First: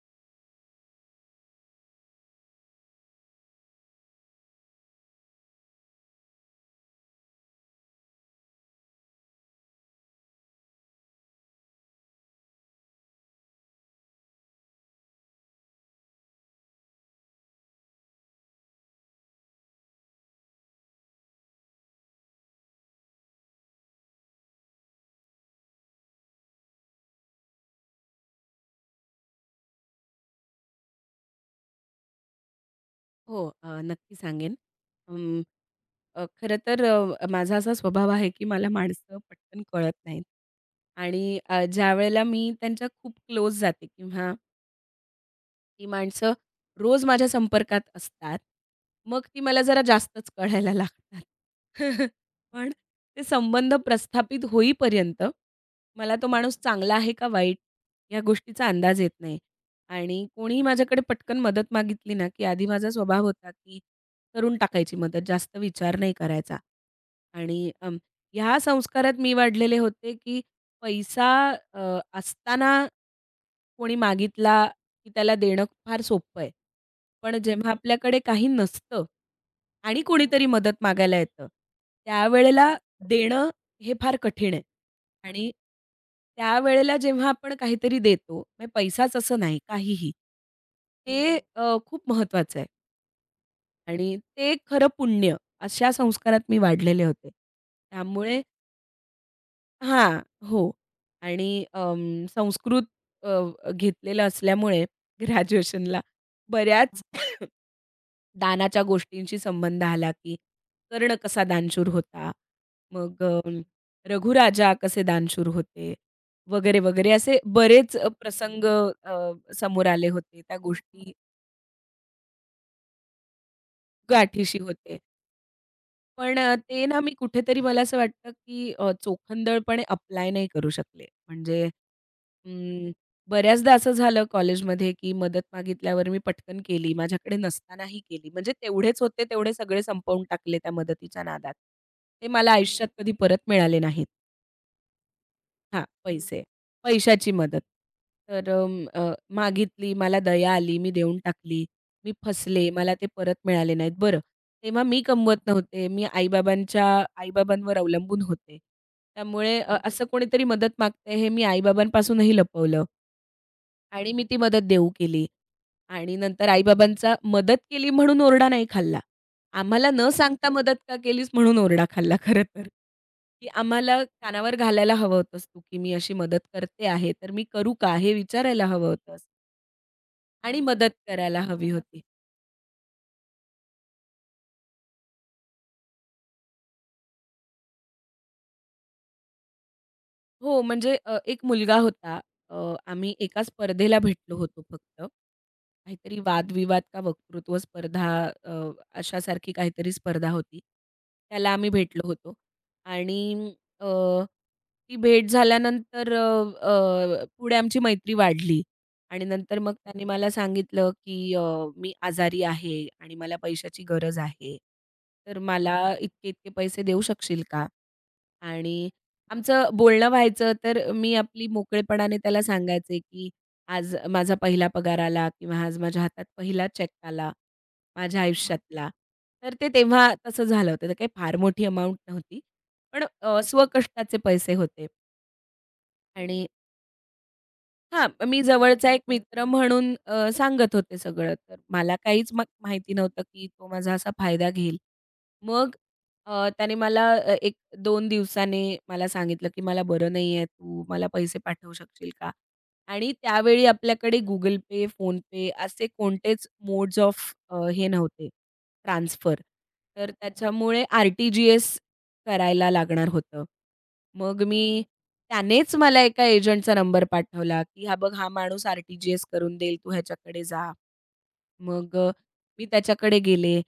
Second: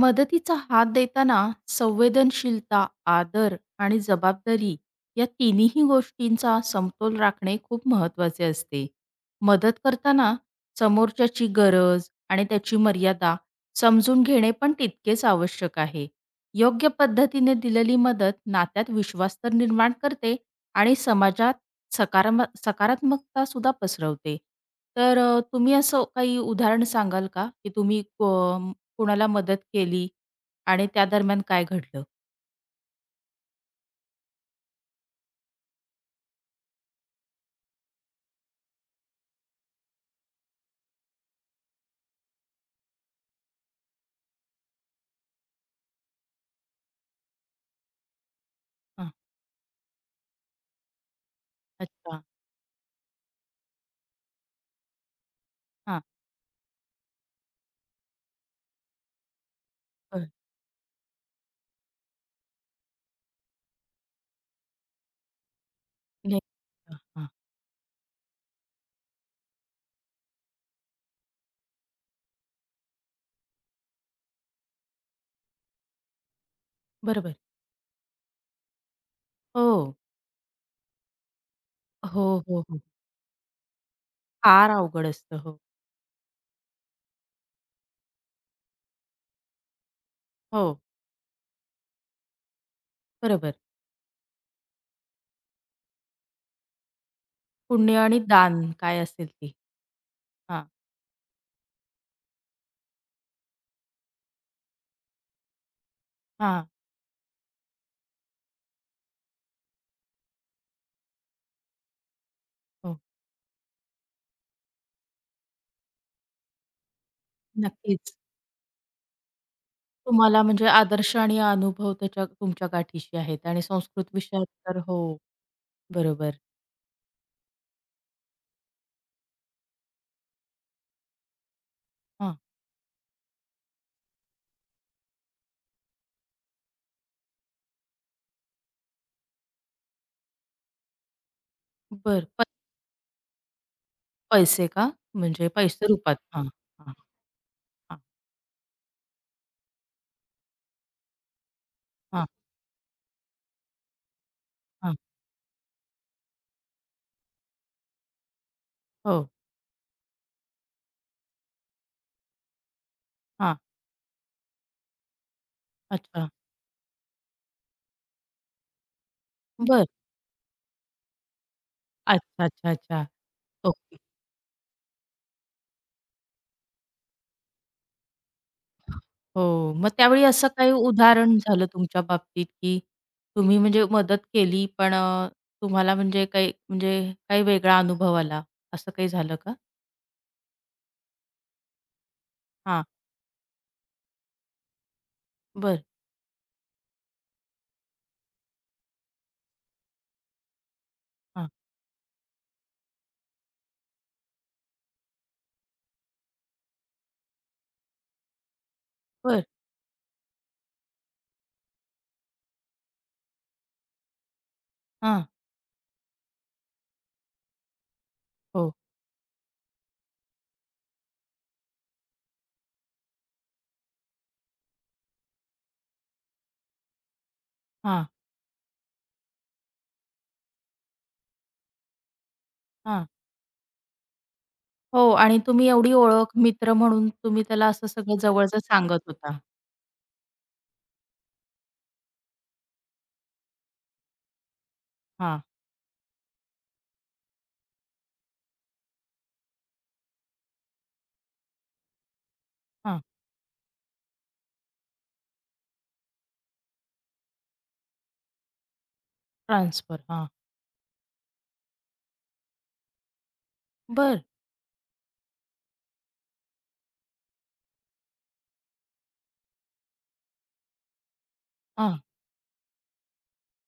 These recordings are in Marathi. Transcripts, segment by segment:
मदतीचा हात देताना संवेदनशीलता, आदर आणि जबाबदारी या तिन्ही गोष्टींचा समतोल राखणे खूप महत्त्वाचे असते. मदत करताना समोरच्याची गरज आणि त्याची मर्यादा समजून घेणे पण तितकेच आवश्यक आहे. योग्य पद्धतीने दिलेली मदत नात्यात विश्वास तर निर्माण करते आणि समाजात सकारात्मकता सुद्धा पसरवते. तर तुम्ही असं काही उदाहरण सांगाल का, की तुम्ही कोणाला मदत केली आणि त्या दरम्यान काय घडलं? हो, नक्की सांगेन. अं, खरं तर माझा असा स्वभाव आहे, की मला माणसं पटकन कळत नाहीत आणि ज्यावेळेला मी त्यांच्या खूप क्लोज जाते किंवा ती माणसं रोज माझ्या संपर्कात असतात. हां. मग ती मला जरा जास्तच कळायला लागतात. अच्छा. पण ते संबंध प्रस्थापित होईपर्यंत हां. मला तो माणूस चांगला आहे का वाईट या गोष्टीचा अंदाज येत नाही. आणि बरं. कोणीही माझ्याकडे पटकन मदत मागितली ना, की आधी माझा स्वभाव होता, की करून टाकायची मदत, जास्त विचार नाही नाही. करायचा. हां. आणि ह्या संस्कारात मी वाढलेले होते, की पैसा असताना कोणी मागितला की त्याला देणं फार सोपं आहे. बरोबर. पण जेव्हा आपल्याकडे काही नसतं हो. आणि कोणीतरी मदत मागायला येतं, हो, हो, त्यावेळेला हो. देणं हे फार कठीण आहे फार अवघड असतं. आणि हो. त्यावेळेला जेव्हा आपण काहीतरी देतो, म्हणजे पैसाच असं नाही, काहीही. हो. ते हं. खूप महत्त्वाचं आहे बरोबर. आणि ते खरं पुण्य अशा संस्कारात मी वाढलेले होते. पुण्य आणि त्यामुळे दान काय असेल ते. हां, हां. हो. आणि संस्कृत घेतलेलं असल्यामुळे ग्रॅज्युएशनला हां. बऱ्याच दानाच्या गोष्टींशी संबंध आला, की कर्ण कसा दानशूर होता, हो. मग रघुराजा कसे दानशूर होते वगैरे, वगैरे असे बरेच नक्कीच. प्रसंग अ, समोर आले होते. तुम्हाला त्या म्हणजे गोष्टी आदर्श आणि अनुभव त्याच्या तुमच्या गाठीशी आहेत आणि संस्कृत विषयात गाठीशी तर होते. हो, बरोबर. पण ते ना मी कुठेतरी मला असं वाटतं, की चोखंदळपणे अप्लाय नाही करू शकले. म्हणजे हां. अं, बऱ्याचदा असं झालं कॉलेजमध्ये, की मदत मागितल्यावर मी पटकन केली. माझ्याकडे नसतानाही केली. म्हणजे तेवढेच होते, तेवढे सगळे संपवून टाकले त्या मदतीच्या नादात. बरं. ते प मला आयुष्यात कधी परत मिळाले नाहीत. पैसे का? म्हणजे हां, पैसे रूपात. पैसे. हां, हां, पैशाची मदत. हां, तर मागितली, मला दया आली, मी देऊन टाकली, मी हां, फसले, मला ते परत मिळाले नाहीत. बरं, तेव्हा हां. मी कमवत नव्हते. मी आई-बाबांवर अवलंबून होते. हो. त्यामुळे बरोबर. असं कोणीतरी मदत मागतंय हे मी आई-बाबांपासूनही लपवलं. हां. आणि मी ती मदत देऊ केली. आणि अच्छा. नंतर आई-बाबांचा मदत केली म्हणून ओरडा नाही खाल्ला. बरं. आम्हाला न सांगता मदत का केलीस म्हणून ओरडा खाल्ला खरं अच्छा, तर. अच्छा, अच्छा. की ओके. आम्हाला कानावर घालायला हवं होतंस तू, की मी अशी मदत करते आहे, तर मी करू का? हे विचारायला हवं होतंस हो. मग त्यावेळी असं आणि काही मदत उदाहरण करायला झालं हवी होती. तुमच्या बाबतीत, की तुम्ही म्हणजे मदत केली, पण तुम्हाला म्हणजे काही म्हणजे काही वेगळा अनुभव आला, असं काही झालं का? हो, म्हणजे एक मुलगा होता. हां. आम्ही एका स्पर्धेला भेटलो होतो फक्त. बर, काहीतरी वादविवाद का वक्तृत्व स्पर्धा अ, अशासारखी काहीतरी स्पर्धा होती. हां. त्याला आम्ही भेटलो होतो आणि अ, ती भेट झाल्यानंतर अ, अ, पुढे आमची मैत्री वाढली आणि बरं. नंतर मग त्याने मला सांगितलं, की "मी आजारी आहे आणि मला पैशाची गरज आहे. हां. तर मला इतके-इतके पैसे देऊ शकशील का?" हो. आणि आमचं बोलणं व्हायचं तर मी आपली मोकळेपणाने त्याला सांगायचे, की "आज माझा पहिला पगार आला किंवा आज माझ्या हातात पहिला चेक आला हां. माझ्या आयुष्यातला." तर ते तेव्हा तसं झालं होतं. तर काही फार मोठी अमाउंट नव्हती. पण हां. स्वकष्टाचे पैसे होते हो आणि तुम्ही एवढी ओळख, आणि मित्र म्हणून तुम्ही त्याला असं हां, सगळं मी जवळचं जवळचा एक सांगत होता. मित्र म्हणून सांगत होते सगळं. तर मला काहीच मग माहिती नव्हतं, की तो माझा असा फायदा घेईल. हां. मग त्याने मला 1-2 दिवसाने मला सांगितलं, की "मला बरं नाहीये. तू मला पैसे पाठवू शकशील का?" हां. आणि त्यावेळी आपल्याकडे Google Pay, PhonePe असे कोणतेच मोड्स ऑफ हे नव्हते ट्रान्सफर. ट्रान्सफर. तर हां. त्याच्यामुळे आर-टी-जी-एस करायला लागणार होतं. बरं. मग मी त्यानेच मला एका एजंटचा नंबर पाठवला, की "हा बघ, हा माणूस आर-टी-जी-एस करून देईल, तू ह्याच्याकडे जा." मग हां. मी त्याच्याकडे गेले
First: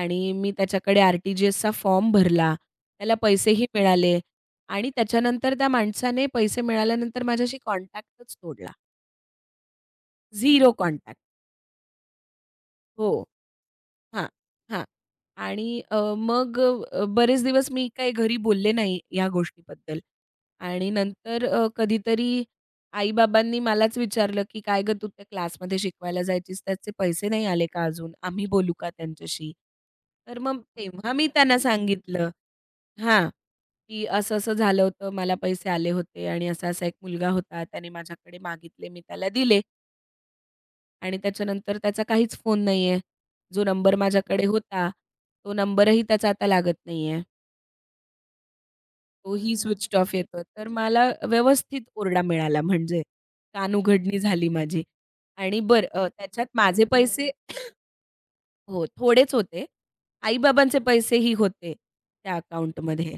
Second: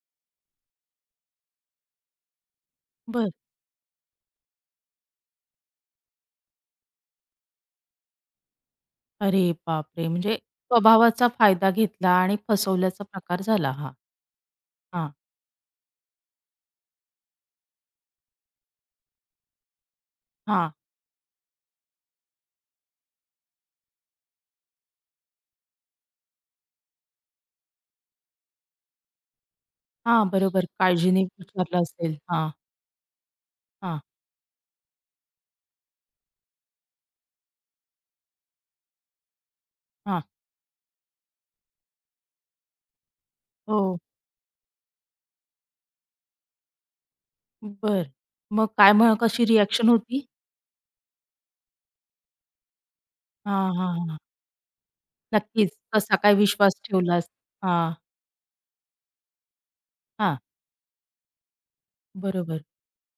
आणि मी त्याच्याकडे आर-टी-जी-एसचा फॉर्म भरला. त्याला बरं. पैसेही मिळाले आणि त्याच्यानंतर त्या माणसाने पैसे मिळाल्यानंतर माझ्याशी कॉन्टॅक्टच तोडला. अरे बापरे! म्हणजे झिरो कॉन्टॅक्ट. स्वभावाचा फायदा घेतला आणि फसवल्याचा हो. प्रकार झाला हा. हां, हां. हां. आणि मग बरेच दिवस मी काही घरी बोलले नाही या गोष्टीबद्दल हा आणि नंतर कधीतरी आई-बाबांनी मलाच विचारलं, की "काय गं तू त्या क्लासमध्ये शिकवायला जायचीस, त्याचे पैसे नाही आले का अजून? आम्ही बोलू का त्यांच्याशी?" हां, तर मग बरोबर. तेव्हा काळजीने मी त्यांना विचारलं असेल. सांगितलं हां, हां, हां, की असं-असं झालं होतं, मला पैसे आले होते आणि असा-असा एक मुलगा होता, त्याने माझ्याकडे मागितले, मी त्याला दिले. हां. आणि त्याच्यानंतर त्याचा काहीच फोन नाही आहे. जो नंबर हो, माझ्याकडे होता, तो नंबरही त्याचा आता लागत नाही आहे. बरं. मग काय मग कशी तोही रिएक्शन स्विच्ड ऑफ होती? येतोय. तर मला व्यवस्थित ओरडा मिळाला म्हणजे. हां, हां, कानउघडणी हां. झाली माझी. आणि नक्कीच. बरं कसा काय त्याच्यात विश्वास माझे ठेवलास? पैसे हां, हो, थोडेच होते. हां, आई-बाबांचे पैसेही होते त्या बरोबर. अकाउंटमध्ये.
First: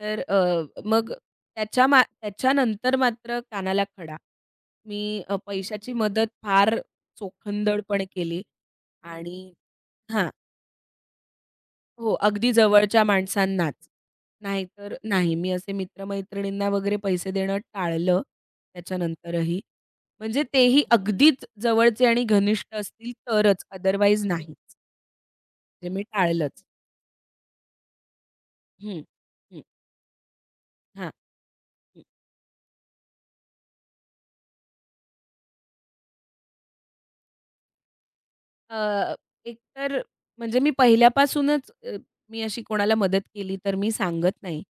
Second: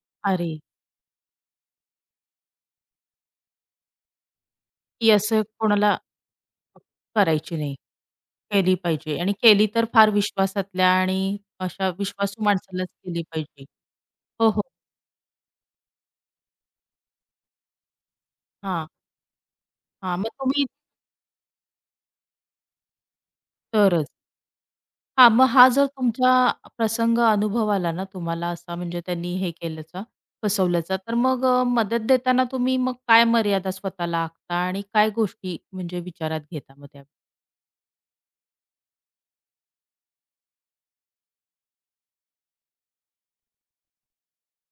तर अरे, मग त्याच्यानंतर मात्र कानाला खडा. मी की असं पैशाची कोणाला मदत फार करायची नाही. चोखंदळपणे केली केली पाहिजे आणि आणि केली तर फार हां. विश्वासातल्या आणि अशा हो, विश्वासू अगदी माणसालाच जवळच्या केली पाहिजे. माणसांनाच. हो, हो. नाहीतर नाही. मी असे मित्र-मैत्रिणींना वगैरे पैसे देणं टाळलं हां, त्याच्यानंतरही. हां. मग म्हणजे तुम्ही तेही अगदीच जवळचे आणि घनिष्ठ असतील तरच, तरच. अदरवाईज नाहीच. हां, मग हा जर म्हणजे मी तुमचा टाळलंच. प्रसंग अनुभव आला ना तुम्हाला असा म्हणजे हं, त्यांनी हे हं. केल्याचा, फसवल्याचा, हां. हं. तर मग मदत देताना तुम्ही मग काय मर्यादा स्वतःला आखता आणि काय गोष्टी म्हणजे विचारात घेता मग त्या? अ, एकतर म्हणजे मी पहिल्यापासूनच मी अशी कोणाला मदत केली तर मी सांगत नाही.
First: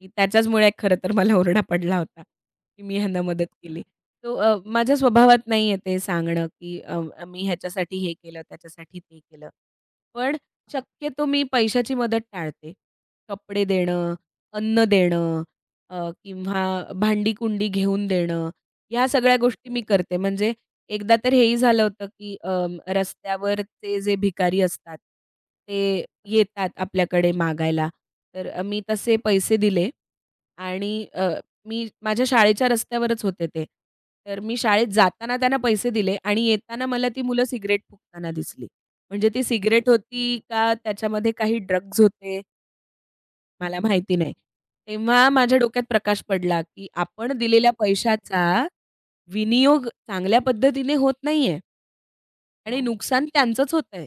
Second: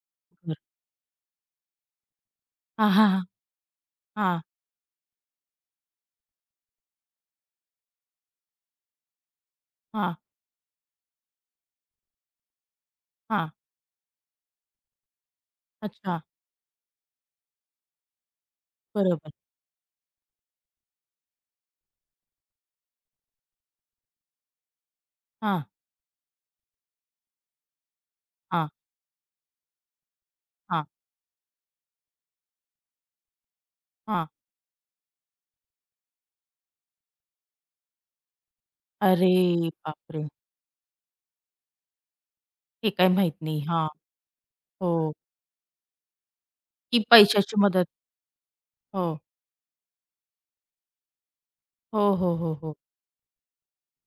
की त्याच्याचमुळे खरं तर मला ओरडा पडला होता, की हां, मी हां, हां. ह्यांना मदत केली. सो हां, माझ्या स्वभावात नाहीये ते सांगणं, की मी ह्याच्यासाठी हे केलं, त्याच्यासाठी ते केलं. हां, पण शक्यतो मी पैशाची मदत टाळते. हां. कपडे देणं, अन्न देणं अच्छा. किंवा भांडी-कुंडी घेऊन देणं, ह्या बरोबर. सगळ्या गोष्टी मी करते. म्हणजे एकदा तर हेही झालं होतं, की रस्त्यावरचे जे भिकारी असतात, हां, ते येतात आपल्याकडे मागायला. तर हां, मी तसे पैसे दिले हां, आणि मी माझ्या शाळेच्या रस्त्यावरच होते ते. हां. तर मी शाळेत जाताना त्यांना पैसे दिले आणि येताना मला ती मुलं सिगारेट फुकताना दिसली. म्हणजे अरे ती सिगारेट बापरे! होती का त्याच्यामध्ये काही ड्रग्ज होते हे काय माहीत नाही. मला हां. माहिती नाही. हो. तेव्हा माझ्या डोक्यात प्रकाश पडला, की की आपण पैशाची दिलेल्या मदत. पैशाचा हो. विनियोग चांगल्या पद्धतीने होत नाहीये. हो, हो, हो, हो. आणि नुकसान त्यांचंच होतंय.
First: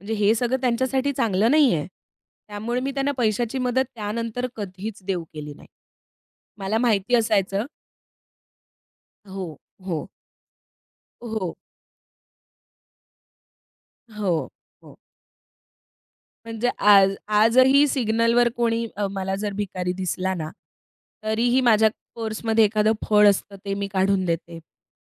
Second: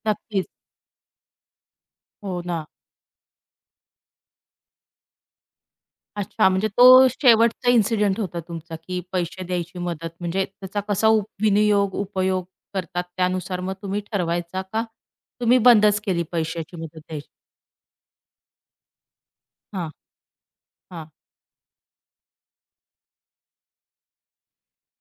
म्हणजे हे नक्कीच. सगळं त्यांच्यासाठी चांगलं नाहीये. हो ना. त्यामुळे मी त्यांना पैशाची मदत त्यानंतर कधीच देऊ केली नाही. अच्छा, म्हणजे मला तो माहिती असायचं शेवटचा इन्सिडेंट होता तुमचा, की हो, पैसे द्यायची हो, मदत. म्हणजे त्याचा कसा हो, विनियोग, उपयोग करतात त्यानुसार मग तुम्ही हो, ठरवायचा का हो. तुम्ही बंदच केली म्हणजे पैशाची मदत आज द्यायची? आजही सिग्नलवर कोणी मला जर हां, भिकारी दिसला ना, हां. तरीही माझ्या पर्समध्ये एखादं फळ असतं ते मी काढून देते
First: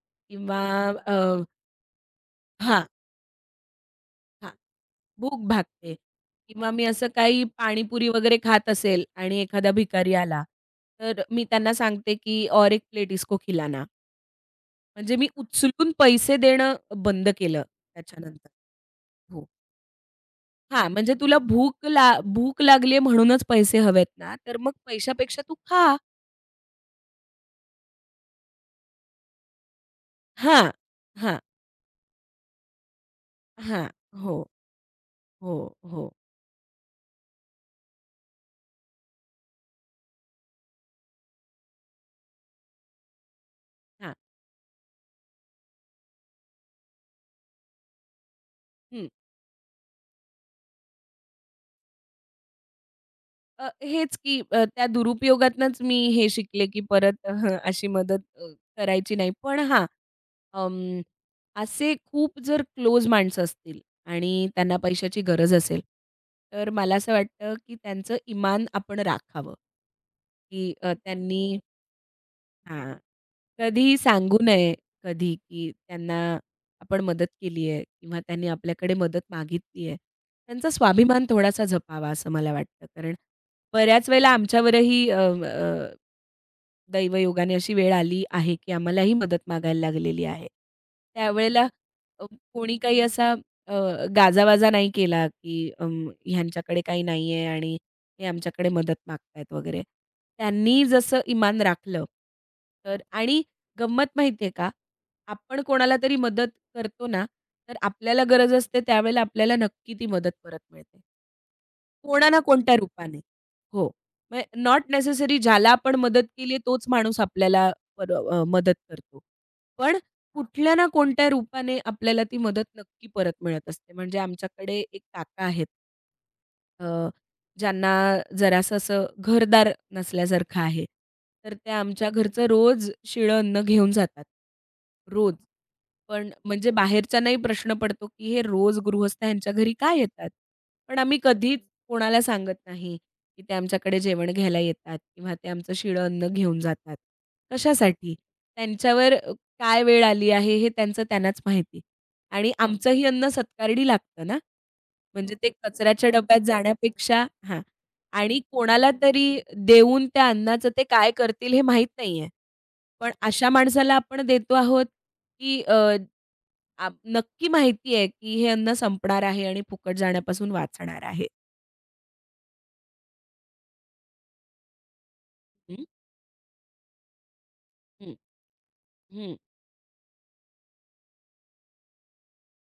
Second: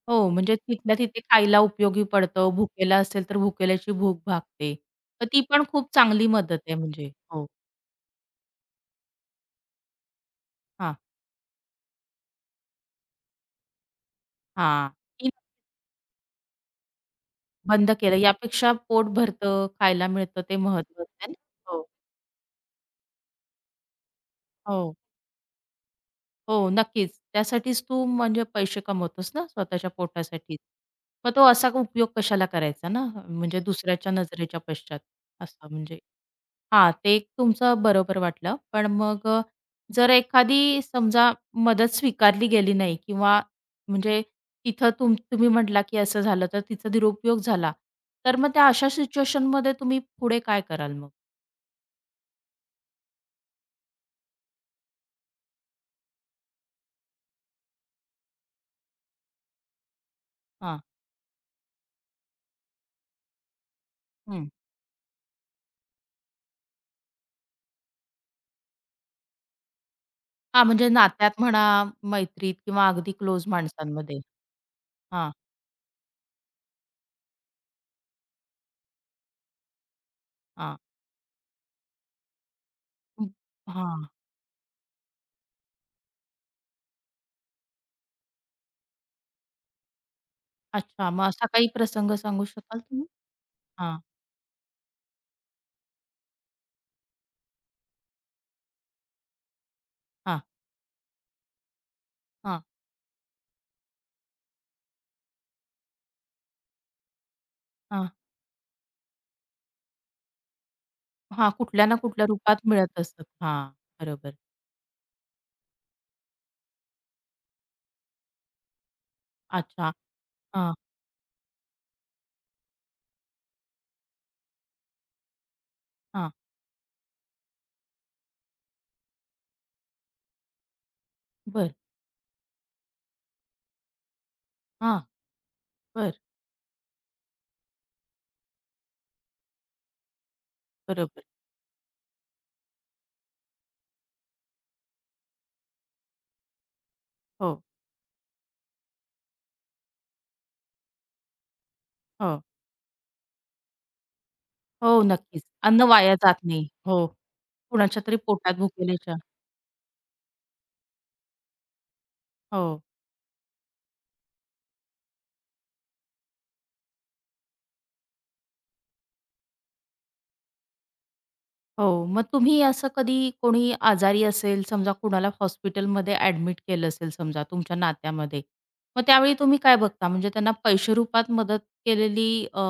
हो, म्हणजे किंवा तिथल्या अ, तिथे खायला उपयोगी पडतं, हां, भुकेला असेल तर भुकेल्याची भूक हां. भागते. तर भूक ती पण खूप भागते चांगली मदत किंवा आहे मी असं म्हणजे. काही हो. पाणीपुरी वगैरे खात असेल आणि एखादा भिकारी आला, हां, तर मी त्यांना सांगते, की "और एक प्लेट इसको खिलाना." हां. म्हणजे मी ती उचलून पैसे देणं बंद केलं बंद केलं त्याच्यानंतर. यापेक्षा पोट हो. भरतं, खायला मिळतं ते हां, महत्वाचं म्हणजे आहे तुला ना. भूक हो, ला भूक लागली म्हणूनच पैसे हवेत ना, तर मग हो. पैशापेक्षा तू खा. हो, नक्कीच. त्यासाठीच तू म्हणजे पैसे कमवतोस ना स्वतःच्या पोटासाठी. हां, मग हां, तो असा उपयोग कशाला करायचा ना, म्हणजे हां. दुसऱ्याच्या हो, नजरेच्या पश्चात हो, असा म्हणजे हो. हां, ते एक तुमचं बरोबर वाटलं. पण मग जर एखादी समजा मदत स्वीकारली गेली नाही किंवा हां. म्हणजे तिथं तुम्ही म्हटला, की असं झालं तर तिचा दुरुपयोग झाला. तर मग त्या अशा हं. सिच्युएशनमध्ये तुम्ही पुढे काय कराल मग? हेच की त्या दुरुपयोगातनंच मी हे शिकले, की परत अशी मदत करायची नाही. पण हां, हां. अं, असे खूप जर क्लोज माणसं असतील हं. आणि त्यांना पैशाची गरज असेल, तर मला असं वाटतं, की त्यांचं इमान आपण राखावं, हां, की म्हणजे नात्यात त्यांनी म्हणा, मैत्रीत किंवा हां. अगदी क्लोज कधीही माणसांमध्ये. सांगू नये कधी, की त्यांना आपण मदत केली आहे किंवा त्यांनी आपल्याकडे मदत मागितली आहे. त्यांचा हां. स्वाभिमान थोडासा जपावा असं मला वाटतं. कारण हं. हां. बऱ्याच वेळेला आमच्यावरही अ, अ, दैवयोगाने अशी वेळ आली आहे, की आम्हालाही मदत मागायला लागलेली आहे. अच्छा. मग असा त्यावेळेला काही प्रसंग अ, सांगू कोणी शकाल काही तुम्ही? असा अ, हां, गाजावाजा नाही केला, की ह्यांच्याकडे काही नाही आहे आणि ते आमच्याकडे मदत मागतायत वगैरे. हां, त्यांनी जसं इमान राखलं, हां, तर आणि गंमत माहिती आहे का? आपण कोणाला तरी मदत करतो ना, तर हां. आपल्याला गरज असते त्यावेळेला आपल्याला नक्की ती मदत परत मिळते. हां, कुठल्या ना कुठल्या कोणा ना रूपात कोणत्या मिळत रूपाने. असतात. हां, हो. बरोबर. म्हणजे नॉट नेसेसरी ज्याला आपण मदत केली तोच माणूस आपल्याला मदत करतो. अच्छा. पण कुठल्या हां, ना कोणत्या रूपाने आपल्याला ती मदत नक्की परत मिळत असते. म्हणजे आमच्याकडे एक काका आहेत. हां. अ, ज्यांना जरासं असं घरदार नसल्यासारखं आहे. तर ते बरं. आमच्या घरचं रोज शिळं अन्न घेऊन जातात. हां, रोज. बरं. पण म्हणजे बाहेरच्यांनाही प्रश्न पडतो, की हे रोज गृहस्थ ह्यांच्या घरी का येतात? पण आम्ही बरोबर. कधीच हं. कोणाला सांगत नाही, की ते आमच्याकडे जेवण घ्यायला येतात किंवा ते आमचं शिळं अन्न घेऊन जातात. हो, कशासाठी? त्यांच्यावर काय वेळ आली आहे हे त्यांचं त्यांनाच माहिती. हो. आणि आमचंही अन्न सत्कारडी लागतं ना, हो, म्हणजे नक्कीच. ते अन्न कचऱ्याच्या वाया जात डब्यात नाही. हो. जाण्यापेक्षा हां. कुणाच्यातरी आणि पोटात कोणाला भुकेलेच्या तरी देऊन त्या अन्नाचं ते काय करतील हे माहीत नाहीये. हो. पण अशा माणसाला आपण देतो आहोत, की नक्की माहिती आहे, की हे अन्न संपणार आहे आणि फुकट जाण्यापासून वाचणार आहे. हो, मग तुम्ही असं कधी कोणी आजारी असेल, समजा कुणाला हं, हॉस्पिटलमध्ये ॲडमिट केलं असेल समजा तुमच्या हं, नात्यामध्ये, मग त्यावेळी हं. तुम्ही काय बघता? म्हणजे त्यांना पैशेरूपात मदत केलेली अ,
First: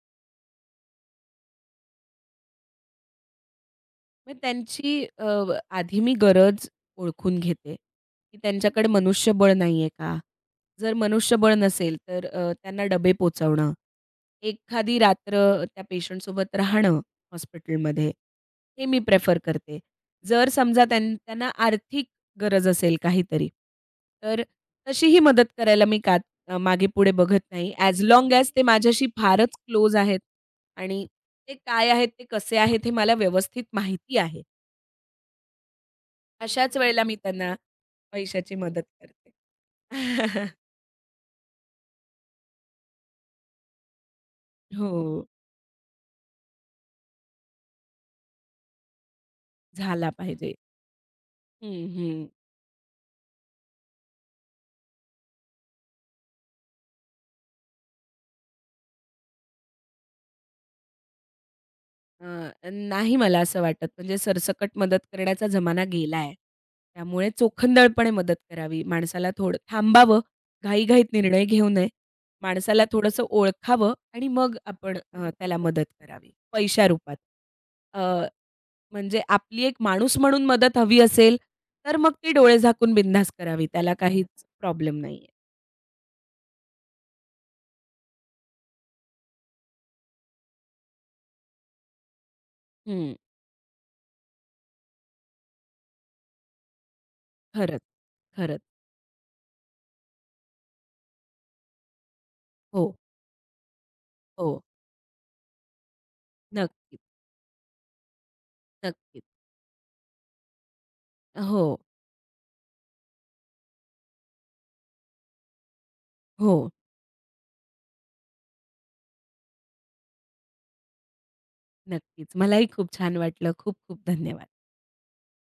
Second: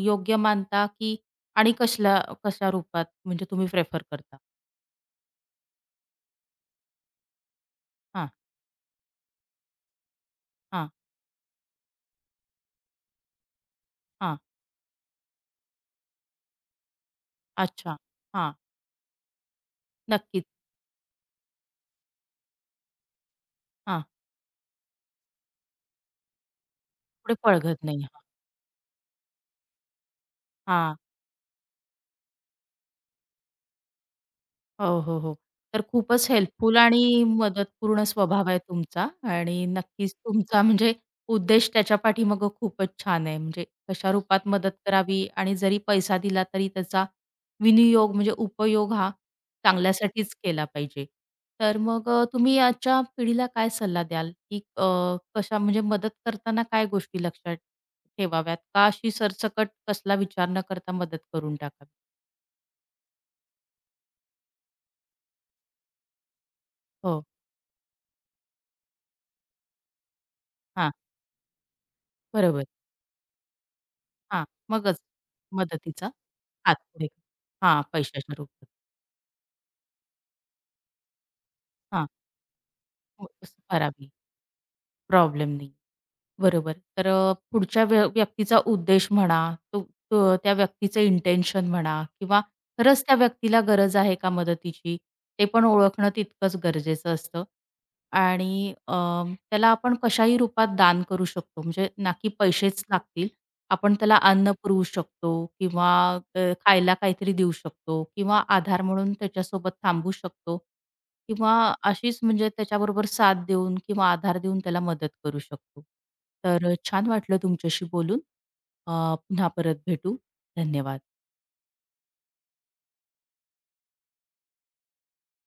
योग्य मानता, की आणि कसल्या कशा रूपात म्हणजे तुम्ही प्रेफर मग करता? त्यांची आधी मी गरज ओळखून घेते, हां, की त्यांच्याकडे मनुष्यबळ नाहीये का? हां, जर मनुष्यबळ नसेल, तर त्यांना डबे पोहचवणं. हां. एखादी रात्र त्या पेशंटसोबत राहणं अच्छा. हॉस्पिटलमध्ये, हां, हे मी प्रेफर करते. नक्कीच. जर समजा त्यांना आर्थिक गरज असेल काहीतरी, हां, तर तशीही मदत करायला मी का मागे-पुढे पुढे बघत नाही. पळघत ॲज नाही. लाँग ॲज ते माझ्याशी फारच क्लोज आहेत हां. आणि ते काय आहेत, ते कसे आहेत हे मला व्यवस्थित माहिती आहे. हो, हो, हो. तर खूपच अशाच हेल्पफुल आणि वेळेला मी त्यांना मदतपूर्ण स्वभाव पैशाची आहे मदत तुमचा करते. आणि नक्कीच तुमचा म्हणजे उद्देश त्याच्या पाठीमागं खूपच छान आहे. म्हणजे कशा रूपात मदत हो, करावी आणि जरी पैसा दिला तरी त्याचा विनियोग म्हणजे उपयोग हा झाला चांगल्यासाठीच पाहिजे. केला पाहिजे. तर हं, मग हं. तुम्ही याच्या पिढीला काय सल्ला द्याल, की कशा म्हणजे मदत करताना काय गोष्टी लक्षात ठेवाव्यात? का अशी सरसकट कसला विचार न करता मदत करून टाकावी? नाही मला असं वाटत. म्हणजे सरसकट मदत करण्याचा जमाना गेला आहे. हो. त्यामुळे चोखंदळपणे मदत करावी. माणसाला थोडं थांबावं, हां, घाईघाईत निर्णय घेऊ नये. बरोबर. माणसाला थोडंसं ओळखावं आणि हां, मग आपण मगच त्याला मदत मदतीचा करावी, हात पैशा पुढे रूपात. हां, अ, पैशाच्या रूपात. म्हणजे आपली एक माणूस म्हणून मदत हवी असेल, तर हां, मग ती डोळे झाकून हो, बिनधास्त असं करावी. त्याला करावी. काहीच प्रॉब्लेम नाहीये. प्रॉब्लेम नाही. बरोबर. तर पुढच्या व्यक्तीचा उद्देश म्हणा, तो तो त्या व्यक्तीचं इंटेन्शन म्हणा किंवा खरंच हं. त्या व्यक्तीला गरज आहे का मदतीची, ते पण ओळखणं तितकंच गरजेचं असतं. खरंच, खरंच. आणि त्याला आपण कशाही रूपात दान करू शकतो. म्हणजे ना की पैसेच हो, लागतील, आपण त्याला हो. अन्न पुरवू शकतो किंवा अ, खायला नक्कीच, काहीतरी देऊ शकतो किंवा आधार म्हणून नक्कीच. त्याच्यासोबत थांबू शकतो किंवा हो, अशीच म्हणजे त्याच्याबरोबर साथ देऊन किंवा आधार देऊन त्याला मदत करू शकतो. हो. तर छान वाटलं तुमच्याशी बोलून. पुन्हा परत भेटू. धन्यवाद. नक्कीच. मलाही खूप छान वाटलं. खूप खूप धन्यवाद.